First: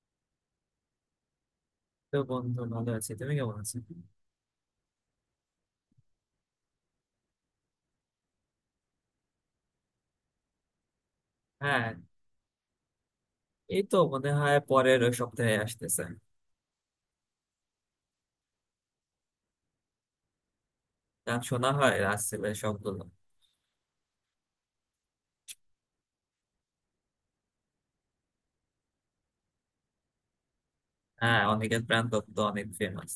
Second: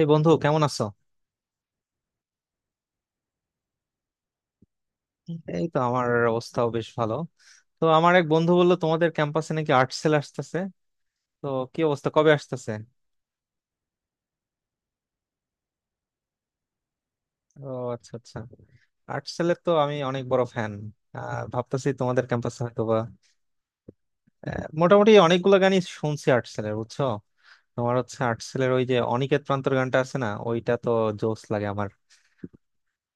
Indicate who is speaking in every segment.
Speaker 1: এই বন্ধু কেমন আছো?
Speaker 2: তো বন্ধু, ভালো আছি। তুমি কেমন আছো?
Speaker 1: এই তো আমার অবস্থাও বেশ ভালো। তো আমার এক বন্ধু বললো তোমাদের ক্যাম্পাসে নাকি আর্ট সেল আসতেছে। তো কি
Speaker 2: হ্যাঁ,
Speaker 1: অবস্থা, কবে আসতেছে?
Speaker 2: এই তো মনে হয় পরের ওই সপ্তাহে আসতেছে।
Speaker 1: ও, আচ্ছা আচ্ছা। আর্ট সেলের তো আমি অনেক বড় ফ্যান।
Speaker 2: গান শোনা
Speaker 1: ভাবতেছি
Speaker 2: হয়
Speaker 1: তোমাদের
Speaker 2: রাসেলের
Speaker 1: ক্যাম্পাসে হয়তো বা
Speaker 2: সবগুলো।
Speaker 1: মোটামুটি অনেকগুলো গানই শুনছি আর্ট সেলের, বুঝছো। তোমার হচ্ছে আর্ট সেলের ওই যে অনিকেত প্রান্তর গানটা আছে না, ওইটা তো জোস
Speaker 2: হ্যাঁ,
Speaker 1: লাগে
Speaker 2: অনিকেত
Speaker 1: আমার,
Speaker 2: প্রাণ দত্ত অনেক ফেমাস।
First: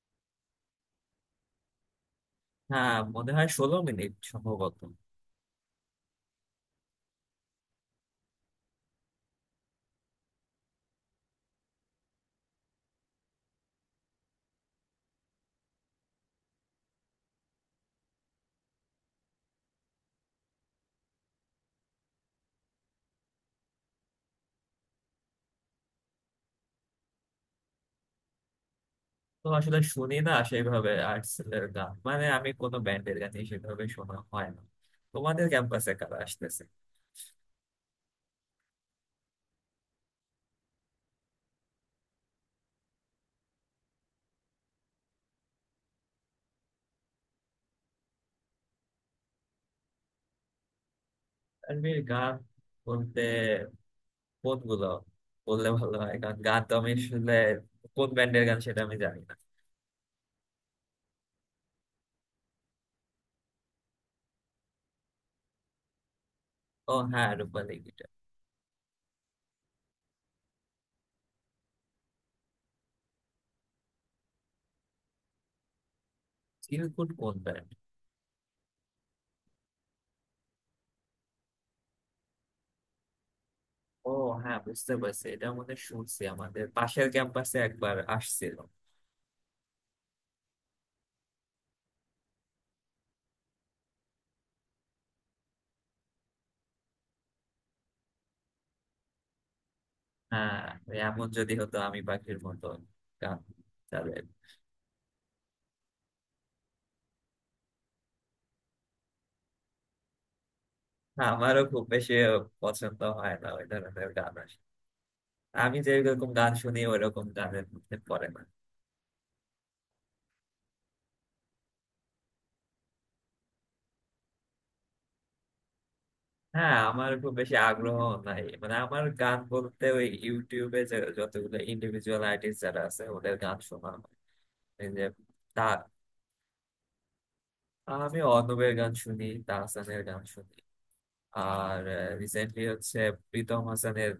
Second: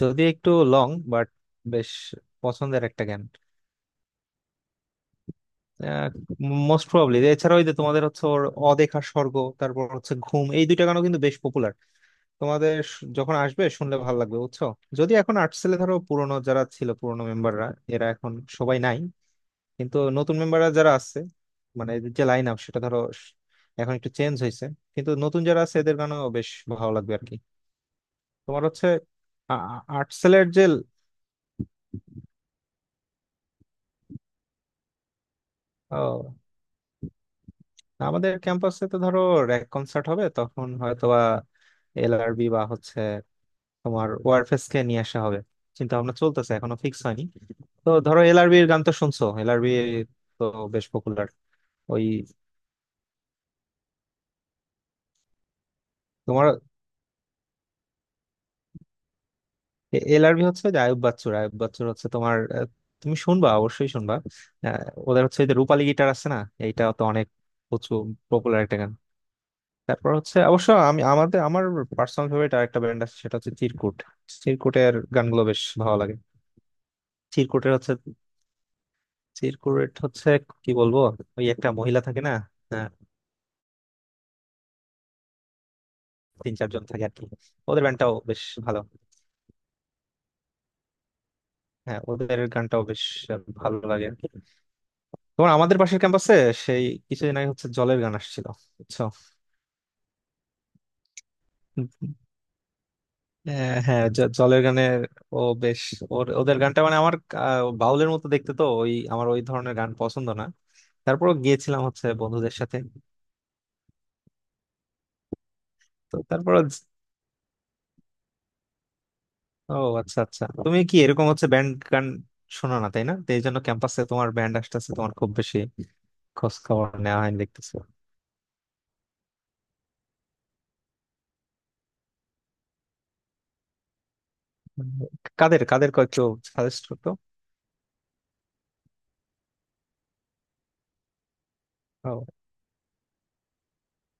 Speaker 1: যদি একটু লং বাট বেশ পছন্দের
Speaker 2: হ্যাঁ,
Speaker 1: একটা গান,
Speaker 2: মনে হয় 16 মিনিট সম্ভবত।
Speaker 1: Most probably. এছাড়া ওই যে তোমাদের হচ্ছে ওর অদেখা স্বর্গ, তারপর হচ্ছে ঘুম, এই দুইটা গানও কিন্তু বেশ পপুলার। তোমাদের যখন আসবে শুনলে ভালো লাগবে, বুঝছো। যদি এখন আর্টসেলে ধরো পুরনো যারা ছিল পুরনো মেম্বাররা, এরা এখন সবাই নাই, কিন্তু নতুন মেম্বাররা যারা আছে, মানে এদের যে লাইন আপ সেটা ধরো এখন একটু চেঞ্জ হয়েছে, কিন্তু নতুন যারা আছে এদের গানও বেশ ভালো লাগবে আর কি। তোমার হচ্ছে
Speaker 2: তো আসলে শুনি না
Speaker 1: আর্টসেলের যে
Speaker 2: সেভাবে আর্টসেলের গান, মানে আমি কোনো ব্যান্ডের গানই সেভাবে শোনা হয় না। তোমাদের ক্যাম্পাসে কারা
Speaker 1: ও,
Speaker 2: আসতেছে?
Speaker 1: আমাদের ক্যাম্পাসে তো ধরো র্যাক কনসার্ট হবে, তখন হয়তোবা এলআরবি বা হচ্ছে তোমার ওয়ারফেস কে নিয়ে আসা হবে, চিন্তা ভাবনা চলতেছে এখনো ফিক্স হয়নি। তো ধরো এলআরবি এর গান তো শুনছো, এলআরবি তো বেশ পপুলার।
Speaker 2: তানভীর
Speaker 1: ওই
Speaker 2: গান বলতে কোনগুলো বললে ভালো হয়, কারণ
Speaker 1: তোমার
Speaker 2: গান তো আমি আসলে কোন ব্যান্ডের গান সেটা আমি জানি না।
Speaker 1: এলআরবি হচ্ছে যে আয়ুব বাচ্চুর, আয়ুব বাচ্চুর হচ্ছে তোমার তুমি শুনবা, অবশ্যই শুনবা। আহ, ওদের হচ্ছে এই যে রূপালী গিটার আছে না, এইটা
Speaker 2: ও
Speaker 1: তো অনেক
Speaker 2: হ্যাঁ, রূপালী।
Speaker 1: প্রচুর পপুলার একটা গান। তারপর হচ্ছে অবশ্য আমি আমাদের আমার পার্সোনাল ফেভারিট আরেকটা ব্যান্ড আছে, সেটা হচ্ছে চিরকুট। চিরকুটের গানগুলো বেশ ভালো লাগে।
Speaker 2: চিরকুট কোন ব্যান্ড?
Speaker 1: চিরকুটের হচ্ছে, চিরকুট হচ্ছে কি বলবো, ওই একটা মহিলা থাকে না,
Speaker 2: ও হ্যাঁ, বুঝতে পারছি, এটা মধ্যে শুনছি,
Speaker 1: তিন
Speaker 2: আমাদের
Speaker 1: চারজন থাকে
Speaker 2: পাশের
Speaker 1: আর কি।
Speaker 2: ক্যাম্পাসে
Speaker 1: ওদের
Speaker 2: একবার
Speaker 1: ব্যান্ডটাও বেশ
Speaker 2: আসছিল।
Speaker 1: ভালো, হ্যাঁ ওদের গানটাও বেশ ভালো লাগে আর কি। তোমার আমাদের পাশের ক্যাম্পাসে সেই কিছুদিন আগে হচ্ছে জলের গান আসছিল, বুঝছো।
Speaker 2: হ্যাঁ, ওই এমন যদি হতো আমি পাখির মতো গান
Speaker 1: হ্যাঁ হ্যাঁ,
Speaker 2: তাদের।
Speaker 1: জলের গানের ও বেশ, ওর ওদের গানটা মানে আমার বাউলের মতো দেখতে তো, ওই আমার ওই ধরনের গান পছন্দ না,
Speaker 2: হ্যাঁ,
Speaker 1: তারপরও
Speaker 2: আমারও
Speaker 1: গিয়েছিলাম
Speaker 2: খুব
Speaker 1: হচ্ছে
Speaker 2: বেশি
Speaker 1: বন্ধুদের সাথে।
Speaker 2: পছন্দ হয় না ওই ধরনের গান আসে। আমি
Speaker 1: তো
Speaker 2: যেরকম গান
Speaker 1: তারপর
Speaker 2: শুনি ওইরকম গানের মধ্যে পড়ে না।
Speaker 1: ও, আচ্ছা আচ্ছা, তুমি কি এরকম হচ্ছে ব্যান্ড গান শোনো না তাই না, তো এই জন্য ক্যাম্পাসে তোমার ব্যান্ড আসতেছে তোমার খুব বেশি খোঁজ
Speaker 2: হ্যাঁ,
Speaker 1: খবর
Speaker 2: আমার
Speaker 1: নেওয়া
Speaker 2: খুব
Speaker 1: হয়নি
Speaker 2: বেশি
Speaker 1: দেখতেছি।
Speaker 2: আগ্রহ নাই, মানে আমার গান বলতে ওই ইউটিউবে যে যতগুলো ইন্ডিভিজুয়াল আর্টিস্ট যারা আছে ওদের গান শোনা হয়। এই
Speaker 1: উম,
Speaker 2: যে
Speaker 1: কাদের
Speaker 2: তার,
Speaker 1: কাদের কয়েকটু সাজেস্ট করতো।
Speaker 2: আমি অনুপের গান শুনি, তাহসানের গান শুনি। আর
Speaker 1: ও,
Speaker 2: রিসেন্টলি হচ্ছে প্রীতম হাসানের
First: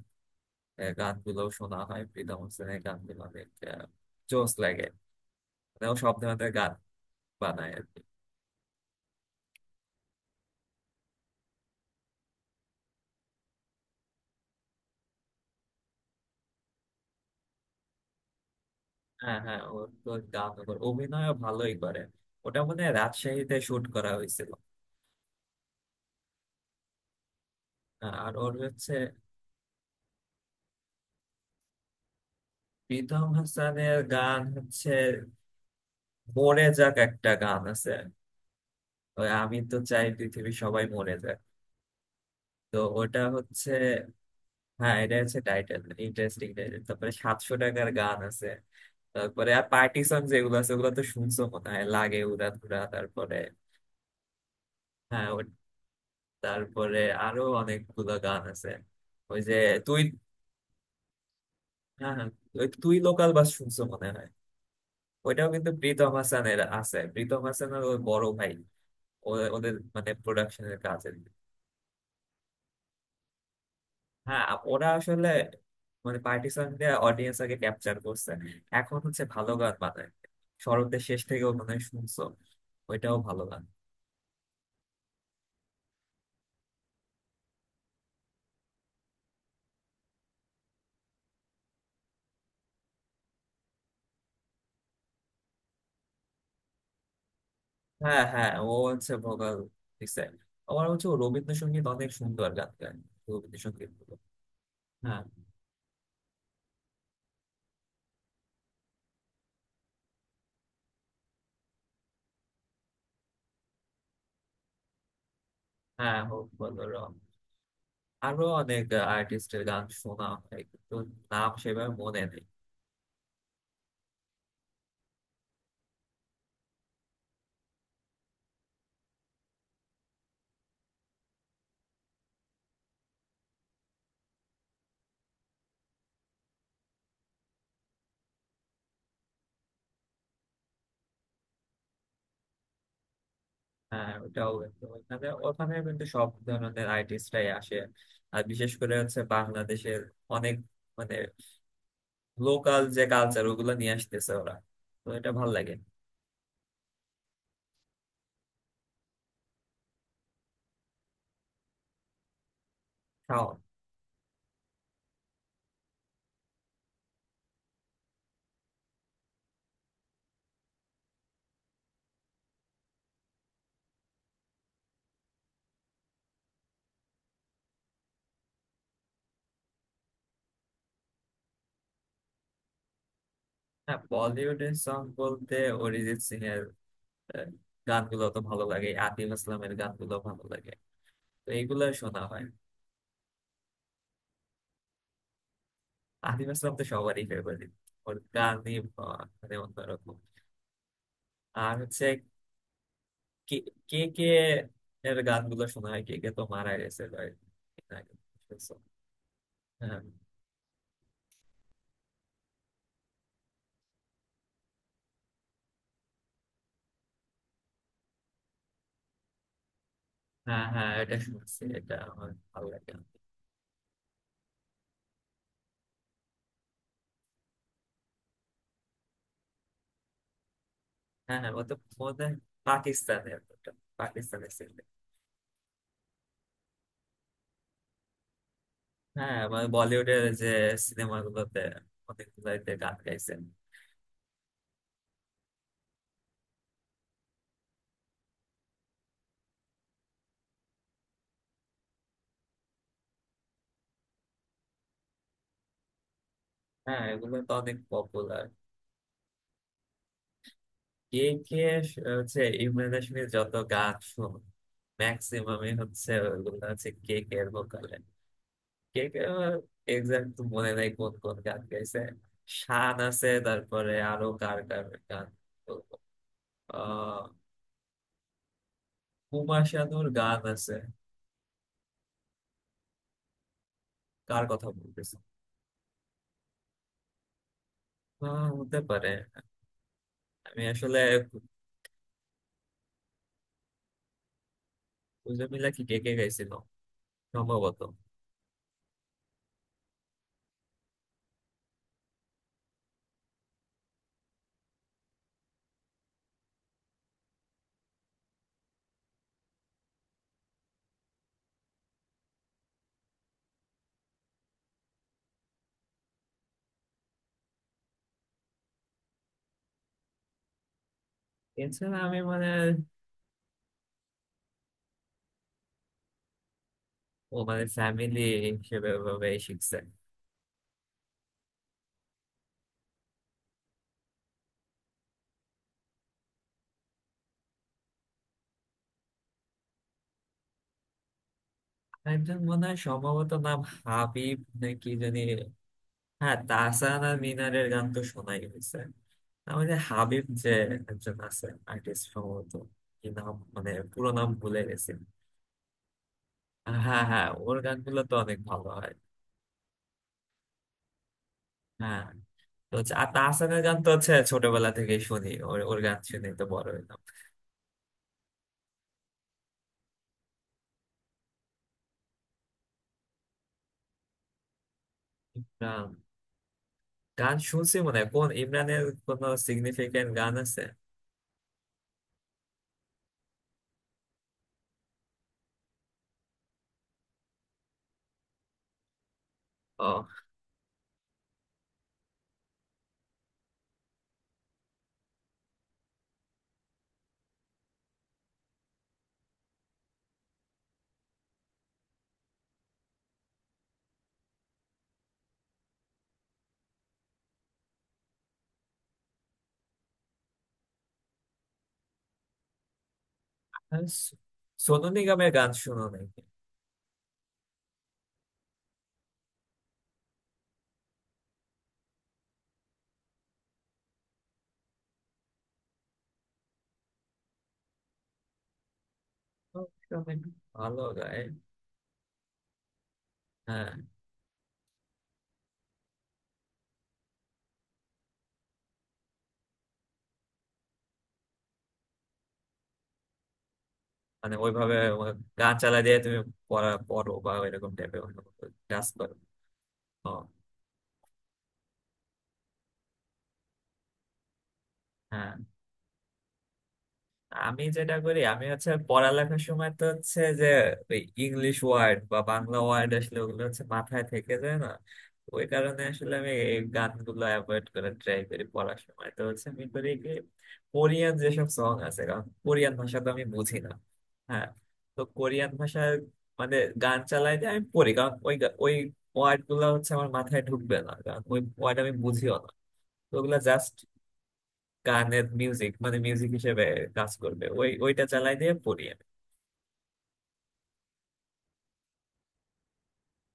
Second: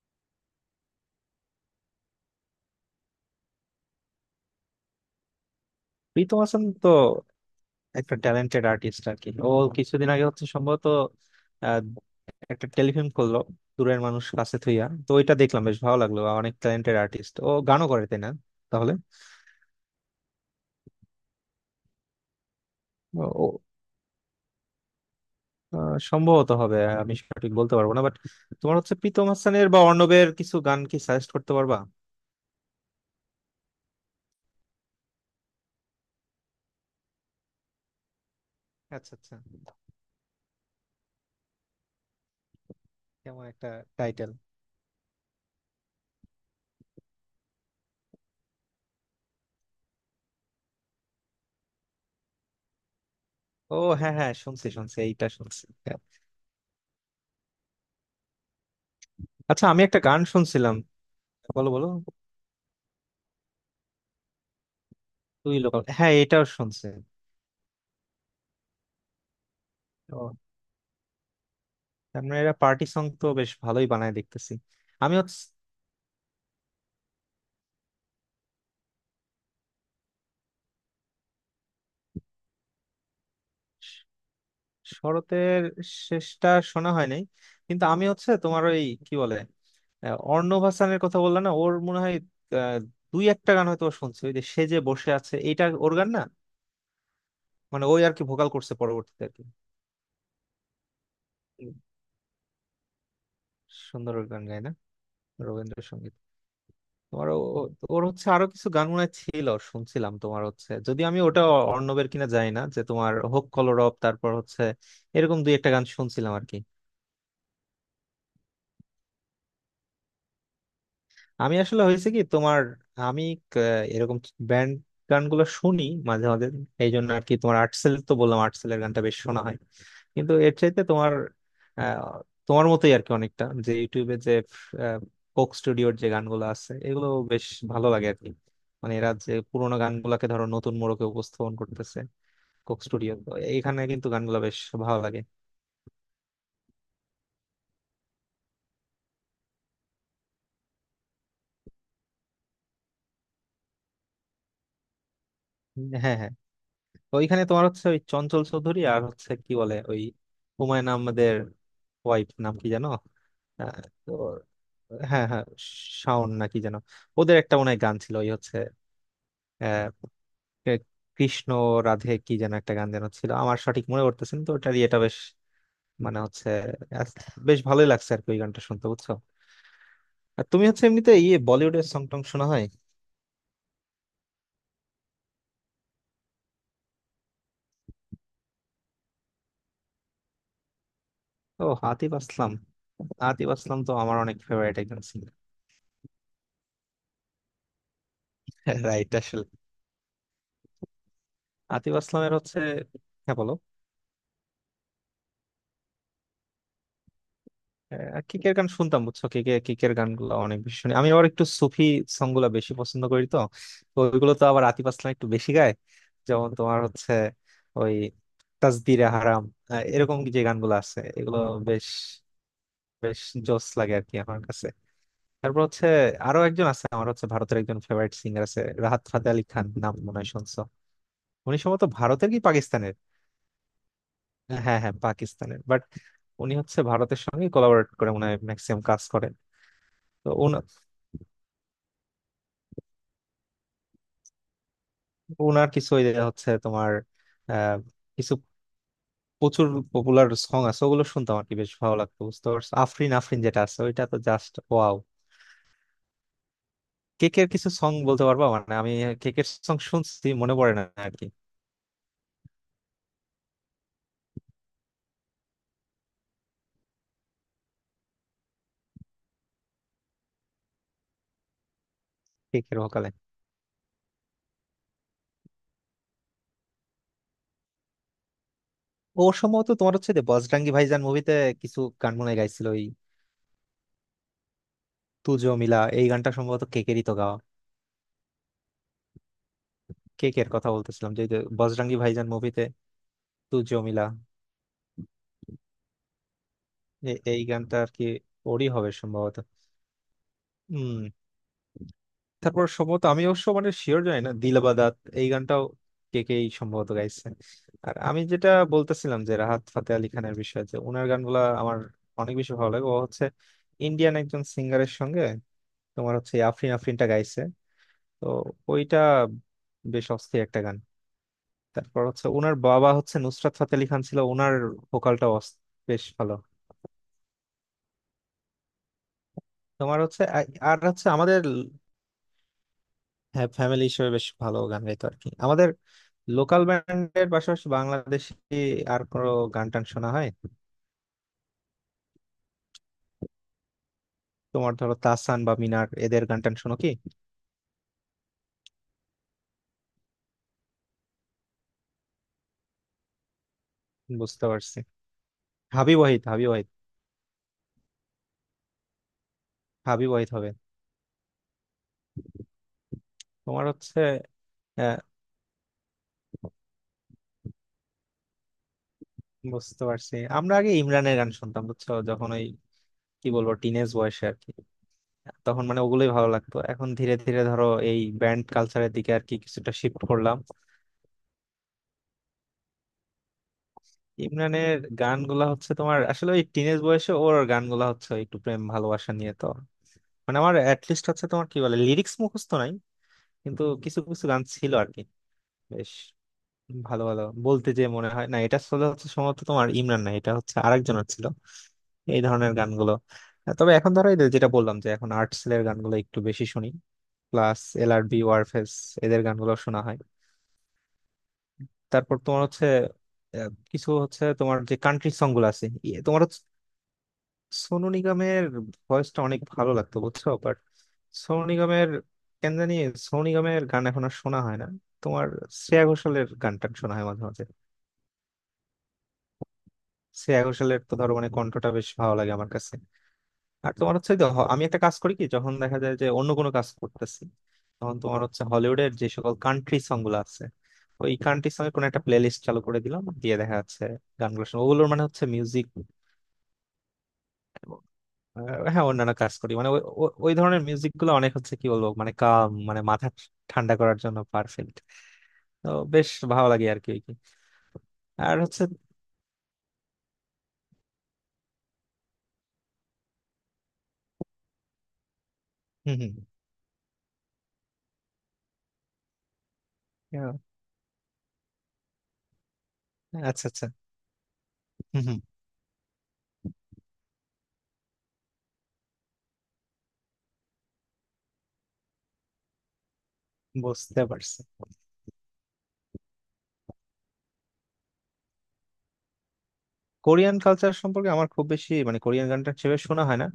Speaker 2: গানগুলো শোনা হয়। প্রীতম হাসানের গানগুলো অনেক জোস লাগে। মানে ও সব
Speaker 1: প্রীতম
Speaker 2: ধরনের
Speaker 1: হাসান
Speaker 2: গান
Speaker 1: তো
Speaker 2: বানায় আর কি।
Speaker 1: একটা ট্যালেন্টেড আর্টিস্ট আর কি। ও কিছুদিন আগে হচ্ছে সম্ভবত আহ, একটা টেলিফিল্ম করলো, দূরের মানুষ কাছে থুইয়া, তো ওইটা দেখলাম বেশ ভালো লাগলো। অনেক ট্যালেন্টেড আর্টিস্ট, ও গানও করে তাই না, তাহলে।
Speaker 2: হ্যাঁ হ্যাঁ, ওর তো গান, ওর অভিনয়ও ভালোই করে। ওটা মনে হয়
Speaker 1: ও
Speaker 2: রাজশাহীতে
Speaker 1: ও,
Speaker 2: শুট করা হয়েছিল।
Speaker 1: সম্ভবত হবে, আমি সঠিক বলতে পারবো না বাট
Speaker 2: আর ওর
Speaker 1: তোমার
Speaker 2: হচ্ছে,
Speaker 1: হচ্ছে প্রীতম হাসানের বা অর্ণবের কিছু গান কি সাজেস্ট করতে পারবা।
Speaker 2: প্রীতম হাসানের গান হচ্ছে মরে যাক, একটা গান আছে।
Speaker 1: আচ্ছা
Speaker 2: ওই
Speaker 1: আচ্ছা,
Speaker 2: আমি তো চাই পৃথিবী সবাই মরে যাক। তো ওটা
Speaker 1: কেমন একটা
Speaker 2: হচ্ছে
Speaker 1: টাইটেল।
Speaker 2: হ্যাঁ, এটা হচ্ছে টাইটেল। Interesting title. তারপরে 700 টাকার গান আছে। তারপরে আর পার্টি সং যেগুলো আছে ওগুলো তো শুনছো মনে হয়, লাগে উড়া ধুরা, তারপরে
Speaker 1: ও হ্যাঁ হ্যাঁ, শুনছি শুনছি, এইটা
Speaker 2: হ্যাঁ।
Speaker 1: শুনছি।
Speaker 2: তারপরে আরো অনেকগুলো গান আছে। ওই যে
Speaker 1: আচ্ছা আমি একটা
Speaker 2: তুই।
Speaker 1: গান শুনছিলাম, বলো বলো।
Speaker 2: হ্যাঁ হ্যাঁ, ওই তুই লোকাল বাস শুনছো মনে হয়। ওইটাও
Speaker 1: দুই
Speaker 2: কিন্তু
Speaker 1: লোকাল,
Speaker 2: প্রীতম
Speaker 1: হ্যাঁ এটাও
Speaker 2: হাসানের
Speaker 1: শুনছে
Speaker 2: আছে, প্রীতম হাসানের ওর বড় ভাই। ওদের মানে
Speaker 1: তো।
Speaker 2: প্রোডাকশনের কাজ।
Speaker 1: তার মানে এরা পার্টি সং তো বেশ ভালোই বানায়
Speaker 2: হ্যাঁ,
Speaker 1: দেখতেছি।
Speaker 2: ওরা
Speaker 1: আমি
Speaker 2: আসলে
Speaker 1: হচ্ছে
Speaker 2: মানে পার্টিশন দিয়ে অডিয়েন্স আগে ক্যাপচার করছে, এখন হচ্ছে ভালো গান বানায়। শরতের শেষ থেকেও মানে শুনছো, ওইটাও ভালো গান।
Speaker 1: শ- শরতের শেষটা শোনা হয় নাই, কিন্তু আমি হচ্ছে তোমার ওই কি বলে অর্ণব হাসানের কথা বললা না, ওর মনে হয় আহ, দুই একটা গান হয়তো ও শুনছে, ওই যে সে যে বসে আছে, এইটা ওর গান না, মানে ওই আর
Speaker 2: হ্যাঁ
Speaker 1: কি ভোকাল
Speaker 2: হ্যাঁ, ও
Speaker 1: করছে
Speaker 2: হচ্ছে
Speaker 1: পরবর্তীতে আর কি।
Speaker 2: ভোকাল দিছে। আমার হচ্ছে ও
Speaker 1: হুম।
Speaker 2: রবীন্দ্রসঙ্গীত অনেক সুন্দর গান গায়। রবীন্দ্রসঙ্গীত
Speaker 1: সুন্দর
Speaker 2: গুলো।
Speaker 1: ওর গান গায় না
Speaker 2: হ্যাঁ
Speaker 1: রবীন্দ্রসঙ্গীত। তোমার ওর হচ্ছে আরো কিছু গান মনে হয় ছিল শুনছিলাম, তোমার হচ্ছে যদি আমি ওটা অর্ণবের কিনা জানি না, যে তোমার হোক কলরব, তারপর হচ্ছে এরকম দুই একটা গান
Speaker 2: হ্যাঁ,
Speaker 1: শুনছিলাম আর
Speaker 2: হোক
Speaker 1: কি।
Speaker 2: বলো র। আরো অনেক আর্টিস্টের গান শোনা হয় কিন্তু নাম
Speaker 1: আমি আসলে
Speaker 2: সেভাবে
Speaker 1: হয়েছে কি
Speaker 2: মনে নেই।
Speaker 1: তোমার, আমি ক- এরকম ব্যান্ড গানগুলো শুনি মাঝে মাঝে, এই জন্য আর কি তোমার আর্টসেল তো বললাম আর্টসেলের গানটা বেশ শোনা হয়, কিন্তু এর চাইতে তোমার আহ, তোমার মতোই আর কি অনেকটা, যে ইউটিউবে যে কোক স্টুডিওর যে গানগুলো আছে এগুলো বেশ ভালো লাগে আর কি। মানে এরা যে পুরোনো গানগুলোকে ধরো নতুন মোড়কে উপস্থাপন করতেছে কোক স্টুডিও তো, এইখানে
Speaker 2: হ্যাঁ
Speaker 1: কিন্তু
Speaker 2: হ্যাঁ,
Speaker 1: গানগুলো
Speaker 2: ওটাও
Speaker 1: বেশ
Speaker 2: একটু
Speaker 1: ভালো লাগে।
Speaker 2: ওখানে ওখানে কিন্তু সব ধরনের আর্টিস্টরাই আসে। আর বিশেষ করে হচ্ছে বাংলাদেশের অনেক মানে লোকাল যে কালচার ওগুলো নিয়ে আসতেছে ওরা। তো এটা ভাল লাগে।
Speaker 1: হ্যাঁ হ্যাঁ, তো ওইখানে তোমার হচ্ছে ওই চঞ্চল চৌধুরী আর হচ্ছে কি বলে ওই হুমায়ুন আহমেদের ওয়াইফ নাম কি জানো,
Speaker 2: তাও
Speaker 1: আহ, তো হ্যাঁ হ্যাঁ, শাওন না কি যেন। ওদের একটা মনে হয় গান ছিল ওই হচ্ছে আহ, এ- কৃষ্ণ রাধে কি যেন একটা গান যেন ছিল আমার সঠিক মনে করতেছেন তো, ওটার ইয়েটা বেশ মানে হচ্ছে আস- বেশ ভালোই লাগছে আর কি ওই গানটা শুনতে, বুঝছো। আর তুমি হচ্ছে এমনিতে ইয়ে বলিউডের সং টং শোনা হয়।
Speaker 2: হ্যাঁ, বলিউডের সং বলতে অরিজিৎ সিং এর আহ, গানগুলো তো ভালো লাগে, আতিফ আসলামের গানগুলো ভালো লাগে। তো
Speaker 1: ও
Speaker 2: এইগুলো
Speaker 1: আতিফ
Speaker 2: শোনা হয়।
Speaker 1: আসলাম, আতিফ আসলাম তো আমার অনেক ফেভারিট একজন সিঙ্গার।
Speaker 2: আতিফ আসলাম তো সবারই ফেভারিট, ওর গানই
Speaker 1: রাইট
Speaker 2: মানে অন্যরকম। আর
Speaker 1: আতিফ
Speaker 2: হচ্ছে
Speaker 1: আসলামের হচ্ছে, হ্যাঁ বলো।
Speaker 2: কে, কে কে এর গানগুলো শোনা হয়। কে কে তো মারা গেছে ভাই কিছুদিন আগে।
Speaker 1: কিকের গান
Speaker 2: শুনছো?
Speaker 1: শুনতাম, বুঝছো, কিকে কিকের
Speaker 2: হ্যাঁ।
Speaker 1: গানগুলো অনেক বেশি শুনি, আমি আবার একটু সুফি সং গুলা বেশি পছন্দ করি তো। তো ওইগুলো তো আবার আতিফ আসলাম একটু বেশি গায়, যেমন তোমার হচ্ছে ওই তাসবিরে হারাম এরকম যে
Speaker 2: হ্যাঁ
Speaker 1: গানগুলো
Speaker 2: হ্যাঁ,
Speaker 1: আছে
Speaker 2: এটা
Speaker 1: এগুলো
Speaker 2: শুনছি,
Speaker 1: বেশ
Speaker 2: এটা আমার ভালো লাগে।
Speaker 1: বেশ জোস লাগে আর কি আমার কাছে। তারপর হচ্ছে আরো একজন আছে, আমার হচ্ছে ভারতের একজন ফেভারিট সিঙ্গার আছে, রাহাত ফাতে আলি খান নাম মনে হয় শুনছো।
Speaker 2: হ্যাঁ হ্যাঁ,
Speaker 1: উনি
Speaker 2: ও তো
Speaker 1: সম্ভবত
Speaker 2: মনে
Speaker 1: ভারতের
Speaker 2: হয়
Speaker 1: কি পাকিস্তানের,
Speaker 2: পাকিস্তানের, ওটা, পাকিস্তানের
Speaker 1: হ্যাঁ
Speaker 2: ছেলে।
Speaker 1: হ্যাঁ পাকিস্তানের, বাট উনি হচ্ছে ভারতের সঙ্গে কোলাবরেট করে মনে হয় ম্যাক্সিমাম কাজ করেন।
Speaker 2: হ্যাঁ মানে বলিউডের
Speaker 1: তো
Speaker 2: যে সিনেমাগুলোতে অনেকগুলোতে গান গাইছেন।
Speaker 1: উনার কিছু ওই যে হচ্ছে তোমার আহ, কিছু প্রচুর পপুলার সং আছে ওগুলো শুনতাম আর কি, বেশ ভালো লাগতো, বুঝতে পারছো। আফরিন আফরিন যেটা আছে ওইটা তো জাস্ট ওয়াও।
Speaker 2: হ্যাঁ, এগুলো
Speaker 1: কেকের
Speaker 2: তো
Speaker 1: কিছু
Speaker 2: অনেক
Speaker 1: সং বলতে পারবা,
Speaker 2: পপুলার।
Speaker 1: মানে আমি কেকের সং শুনছি, মনে পড়ে না আর
Speaker 2: কে
Speaker 1: কি।
Speaker 2: কে হচ্ছে ইমরান হাশমির যত গান শুন, ম্যাক্সিমামই হচ্ছে ওগুলো হচ্ছে কে কে এর ভোকালে। কেকে আমার এক্সাক্ট তো মনে নাই কোন কোন গান গাইছে।
Speaker 1: কেকের
Speaker 2: শান
Speaker 1: ভোকালে
Speaker 2: আছে, তারপরে আরো কার কার গান বলবো, আহ।
Speaker 1: ও
Speaker 2: হুমা
Speaker 1: সম্ভবত তোমার
Speaker 2: শানুর
Speaker 1: হচ্ছে যে
Speaker 2: গান
Speaker 1: বজরঙ্গি
Speaker 2: আছে।
Speaker 1: ভাইজান মুভিতে কিছু গান মনে হয় গাইছিল, ওই
Speaker 2: কার কথা বলতেছি?
Speaker 1: তুজো মিলা এই গানটা সম্ভবত কেকেরই তো গাওয়া।
Speaker 2: আহ, হতে পারে।
Speaker 1: কেকের
Speaker 2: আমি
Speaker 1: কথা
Speaker 2: আসলে
Speaker 1: বলতেছিলাম যে যে বজরঙ্গি ভাইজান মুভিতে তু জমিলা,
Speaker 2: দুজন মিলা কি কে কে গাইছিল
Speaker 1: এই গানটা
Speaker 2: সম্ভবত।
Speaker 1: আর কি, ওরই হবে সম্ভবত। হম। তারপর সম্ভবত আমি অবশ্য মানে শিওর জানি না, দিলবাদাত এই গানটাও কে কেই সম্ভবত গাইছে। আর আমি যেটা বলতেছিলাম যে রাহাত ফাতে আলি খানের বিষয়ে, যে ওনার গানগুলা আমার অনেক বেশি ভালো লাগে, ও হচ্ছে ইন্ডিয়ান একজন সিঙ্গারের সঙ্গে তোমার হচ্ছে এই আফরিন আফরিনটা গাইছে, তো ওইটা বেশ অস্থির একটা গান।
Speaker 2: এছাড়া
Speaker 1: তারপর
Speaker 2: আমি
Speaker 1: হচ্ছে
Speaker 2: মানে
Speaker 1: ওনার বাবা হচ্ছে নুসরাত ফাতে আলি খান ছিল, ওনার ভোকালটা বেশ ভালো।
Speaker 2: ও মানে ফ্যামিলি হিসেবে ভাবে শিখছে।
Speaker 1: তোমার হচ্ছে আর হচ্ছে আমাদের, হ্যাঁ ফ্যামিলি হিসেবে বেশ ভালো গান গাইতো আর কি। আমাদের লোকাল ব্যান্ডের পাশাপাশি বাংলাদেশি আর কোনো গান টান শোনা হয়,
Speaker 2: একজন মনে হয় সম্ভবত নাম হাবিব
Speaker 1: তোমার
Speaker 2: নাকি
Speaker 1: ধরো
Speaker 2: জানি।
Speaker 1: তাসান বা মিনার এদের
Speaker 2: হ্যাঁ,
Speaker 1: গান টান শোনো কি।
Speaker 2: তাহসান আর মিনারের গান তো শোনাই হয়েছে। আমাদের হাবিব যে একজন আছে আর্টিস্ট সম্ভবত, কি নাম মানে পুরো নাম
Speaker 1: বুঝতে
Speaker 2: ভুলে
Speaker 1: পারছি,
Speaker 2: গেছি।
Speaker 1: হাবিব ওয়াহিদ, হাবিব ওয়াহিদ
Speaker 2: হ্যাঁ হ্যাঁ, ওর গানগুলো তো অনেক ভালো হয়।
Speaker 1: হাবিব ওয়াহিদ হবে।
Speaker 2: হ্যাঁ। তো হচ্ছে আর তাহসানের
Speaker 1: তোমার
Speaker 2: গান তো
Speaker 1: হচ্ছে
Speaker 2: হচ্ছে ছোটবেলা
Speaker 1: আহ,
Speaker 2: থেকেই শুনি, ওর ওর গান শুনে তো বড় হইলাম।
Speaker 1: বুঝতে পারছি, আমরা আগে ইমরানের গান শুনতাম বুঝছো, যখন ওই কি বলবো টিনেজ বয়সে আর কি, তখন মানে
Speaker 2: গান
Speaker 1: ওগুলোই ভালো লাগতো, এখন ধীরে
Speaker 2: গান
Speaker 1: ধীরে ধরো
Speaker 2: শুনছি মনে
Speaker 1: এই
Speaker 2: হয় কোন
Speaker 1: ব্যান্ড
Speaker 2: ইমরানের
Speaker 1: কালচারের দিকে আর
Speaker 2: কোনো
Speaker 1: কি কিছুটা শিফট
Speaker 2: সিগনিফিকেন্ট গান
Speaker 1: করলাম।
Speaker 2: আছে?
Speaker 1: ইমরানের গানগুলা হচ্ছে তোমার আসলে ওই টিনেজ বয়সে, ওর গানগুলা হচ্ছে ওই একটু প্রেম ভালোবাসা নিয়ে তো,
Speaker 2: ও,
Speaker 1: মানে আমার অ্যাটলিস্ট হচ্ছে তোমার কি বলে লিরিক্স মুখস্থ নাই, কিন্তু কিছু কিছু গান ছিল আর কি বেশ ভালো, ভালো বলতে যে মনে হয় না, এটা আসলে হচ্ছে সম্ভবত তোমার ইমরান না, এটা হচ্ছে আরেকজনের ছিল এই ধরনের গানগুলো। তবে এখন ধরো এই যে যেটা বললাম যে এখন আর্টসেলের গানগুলো একটু বেশি শুনি, প্লাস এলআরবি ওয়ারফেজ এদের গানগুলো শোনা হয়। তারপর তোমার হচ্ছে
Speaker 2: আর
Speaker 1: কিছু হচ্ছে তোমার যে
Speaker 2: সোনু
Speaker 1: কান্ট্রি সং
Speaker 2: নিগমের
Speaker 1: গুলো
Speaker 2: গান
Speaker 1: আছে,
Speaker 2: শুনো নাকি?
Speaker 1: তোমার সোনু নিগমের ভয়েসটা অনেক ভালো লাগতো বুঝছো, বাট সোনু নিগমের কেন জানি, সোনু নিগমের গান এখন আর শোনা হয় না। তোমার শ্রেয়া ঘোষালের গানটা শোনা হয় মাঝে মাঝে,
Speaker 2: ও, সে অনেক
Speaker 1: শ্রেয়া ঘোষালের
Speaker 2: ভালো
Speaker 1: তো ধরো
Speaker 2: গায়।
Speaker 1: মানে কণ্ঠটা বেশ ভালো লাগে আমার কাছে।
Speaker 2: হ্যাঁ,
Speaker 1: আর তোমার হচ্ছে যে আমি একটা কাজ করি কি, যখন দেখা যায় যে অন্য কোনো কাজ করতেছি, তখন তোমার হচ্ছে হলিউডের যে সকল কান্ট্রি সং গুলো আছে ওই কান্ট্রি সঙ্গে কোনো একটা প্লেলিস্ট চালু করে দিলাম, দিয়ে দেখা যাচ্ছে
Speaker 2: মানে
Speaker 1: গানগুলো
Speaker 2: ওইভাবে
Speaker 1: ওগুলোর মানে হচ্ছে
Speaker 2: গান
Speaker 1: মিউজিক
Speaker 2: চালা দিয়ে তুমি পড়া পড়ো বা এরকম টাইপের অন্য
Speaker 1: আহ,
Speaker 2: কোনো
Speaker 1: হ্যাঁ
Speaker 2: ক্লাস
Speaker 1: অন্যান্য
Speaker 2: করো?
Speaker 1: কাজ করি মানে ওই ওই
Speaker 2: ও,
Speaker 1: ওই ধরনের মিউজিক গুলো অনেক হচ্ছে কি বলবো মানে কাম মানে মাথা ঠান্ডা করার জন্য পারফেক্ট।
Speaker 2: হ্যাঁ।
Speaker 1: তো বেশ ভালো লাগে আর কি ওই কি।
Speaker 2: আমি যেটা করি,
Speaker 1: আর
Speaker 2: আমি
Speaker 1: হচ্ছে
Speaker 2: হচ্ছে পড়ালেখার সময় তো হচ্ছে যে ওই ইংলিশ ওয়ার্ড বা বাংলা ওয়ার্ড আসলে ওগুলো হচ্ছে মাথায় থেকে যায় না। ওই কারণে
Speaker 1: হম
Speaker 2: আসলে আমি এই গানগুলো অ্যাভয়েড করে ট্রাই করি। পড়ার সময় তো হচ্ছে আমি করি কি,
Speaker 1: হম,
Speaker 2: কোরিয়ান যেসব সং আছে, কারণ কোরিয়ান ভাষা তো আমি
Speaker 1: আচ্ছা
Speaker 2: বুঝি
Speaker 1: আচ্ছা,
Speaker 2: না। হ্যাঁ, তো
Speaker 1: হম হম,
Speaker 2: কোরিয়ান ভাষায় মানে গান চালাই দিয়ে আমি পড়ি, কারণ ওই ওই ওয়ার্ড গুলো হচ্ছে আমার মাথায় ঢুকবে না, কারণ ওই ওয়ার্ড আমি বুঝিও না। তো ওগুলা জাস্ট
Speaker 1: বুঝতে পারছি।
Speaker 2: কানের মিউজিক মানে মিউজিক হিসেবে কাজ করবে, ওই ওইটা চালাই দিয়ে পড়ি আমি।
Speaker 1: কোরিয়ান কালচার সম্পর্কে আমার খুব বেশি মানে কোরিয়ান গানটা সেভাবে শোনা হয় না,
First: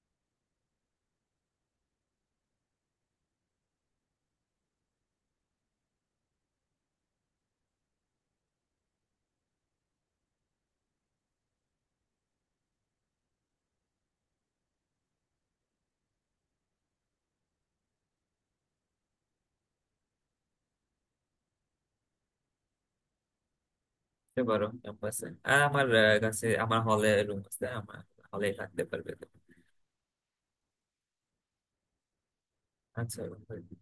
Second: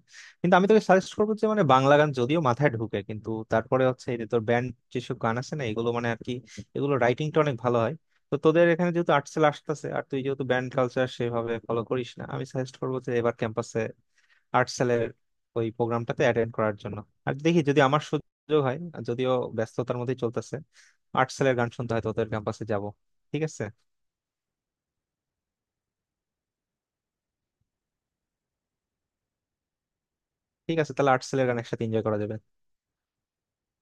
Speaker 1: কিন্তু আমি তোকে সাজেস্ট করবো যে মানে বাংলা গান যদিও মাথায় ঢুকে, কিন্তু তারপরে হচ্ছে এই যে তোর ব্যান্ড যেসব গান আছে না এগুলো মানে আর কি, এগুলো রাইটিংটা অনেক ভালো হয়। তো তোদের এখানে যেহেতু আর্টসেল আসতেছে আর তুই যেহেতু ব্যান্ড কালচার সেভাবে ফলো করিস না, আমি সাজেস্ট করবো যে এবার ক্যাম্পাসে আর্টসেলের ওই প্রোগ্রামটাতে অ্যাটেন্ড করার জন্য। আর দেখি যদি আমার সুযোগ হয়, আর যদিও ব্যস্ততার মধ্যেই চলতেছে, আর্টসেলের গান শুনতে হয় তোদের ক্যাম্পাসে যাব, ঠিক আছে।
Speaker 2: বুঝতে পারো ক্যাম্পাসে। আর আমার কাছে আমার হলে রুম আছে, আমার হলে থাকতে পারবে তুমি।
Speaker 1: ঠিক আছে, তাহলে আর্টসেলের গান একসাথে এনজয় করা যাবে।
Speaker 2: আচ্ছা বন্ধু,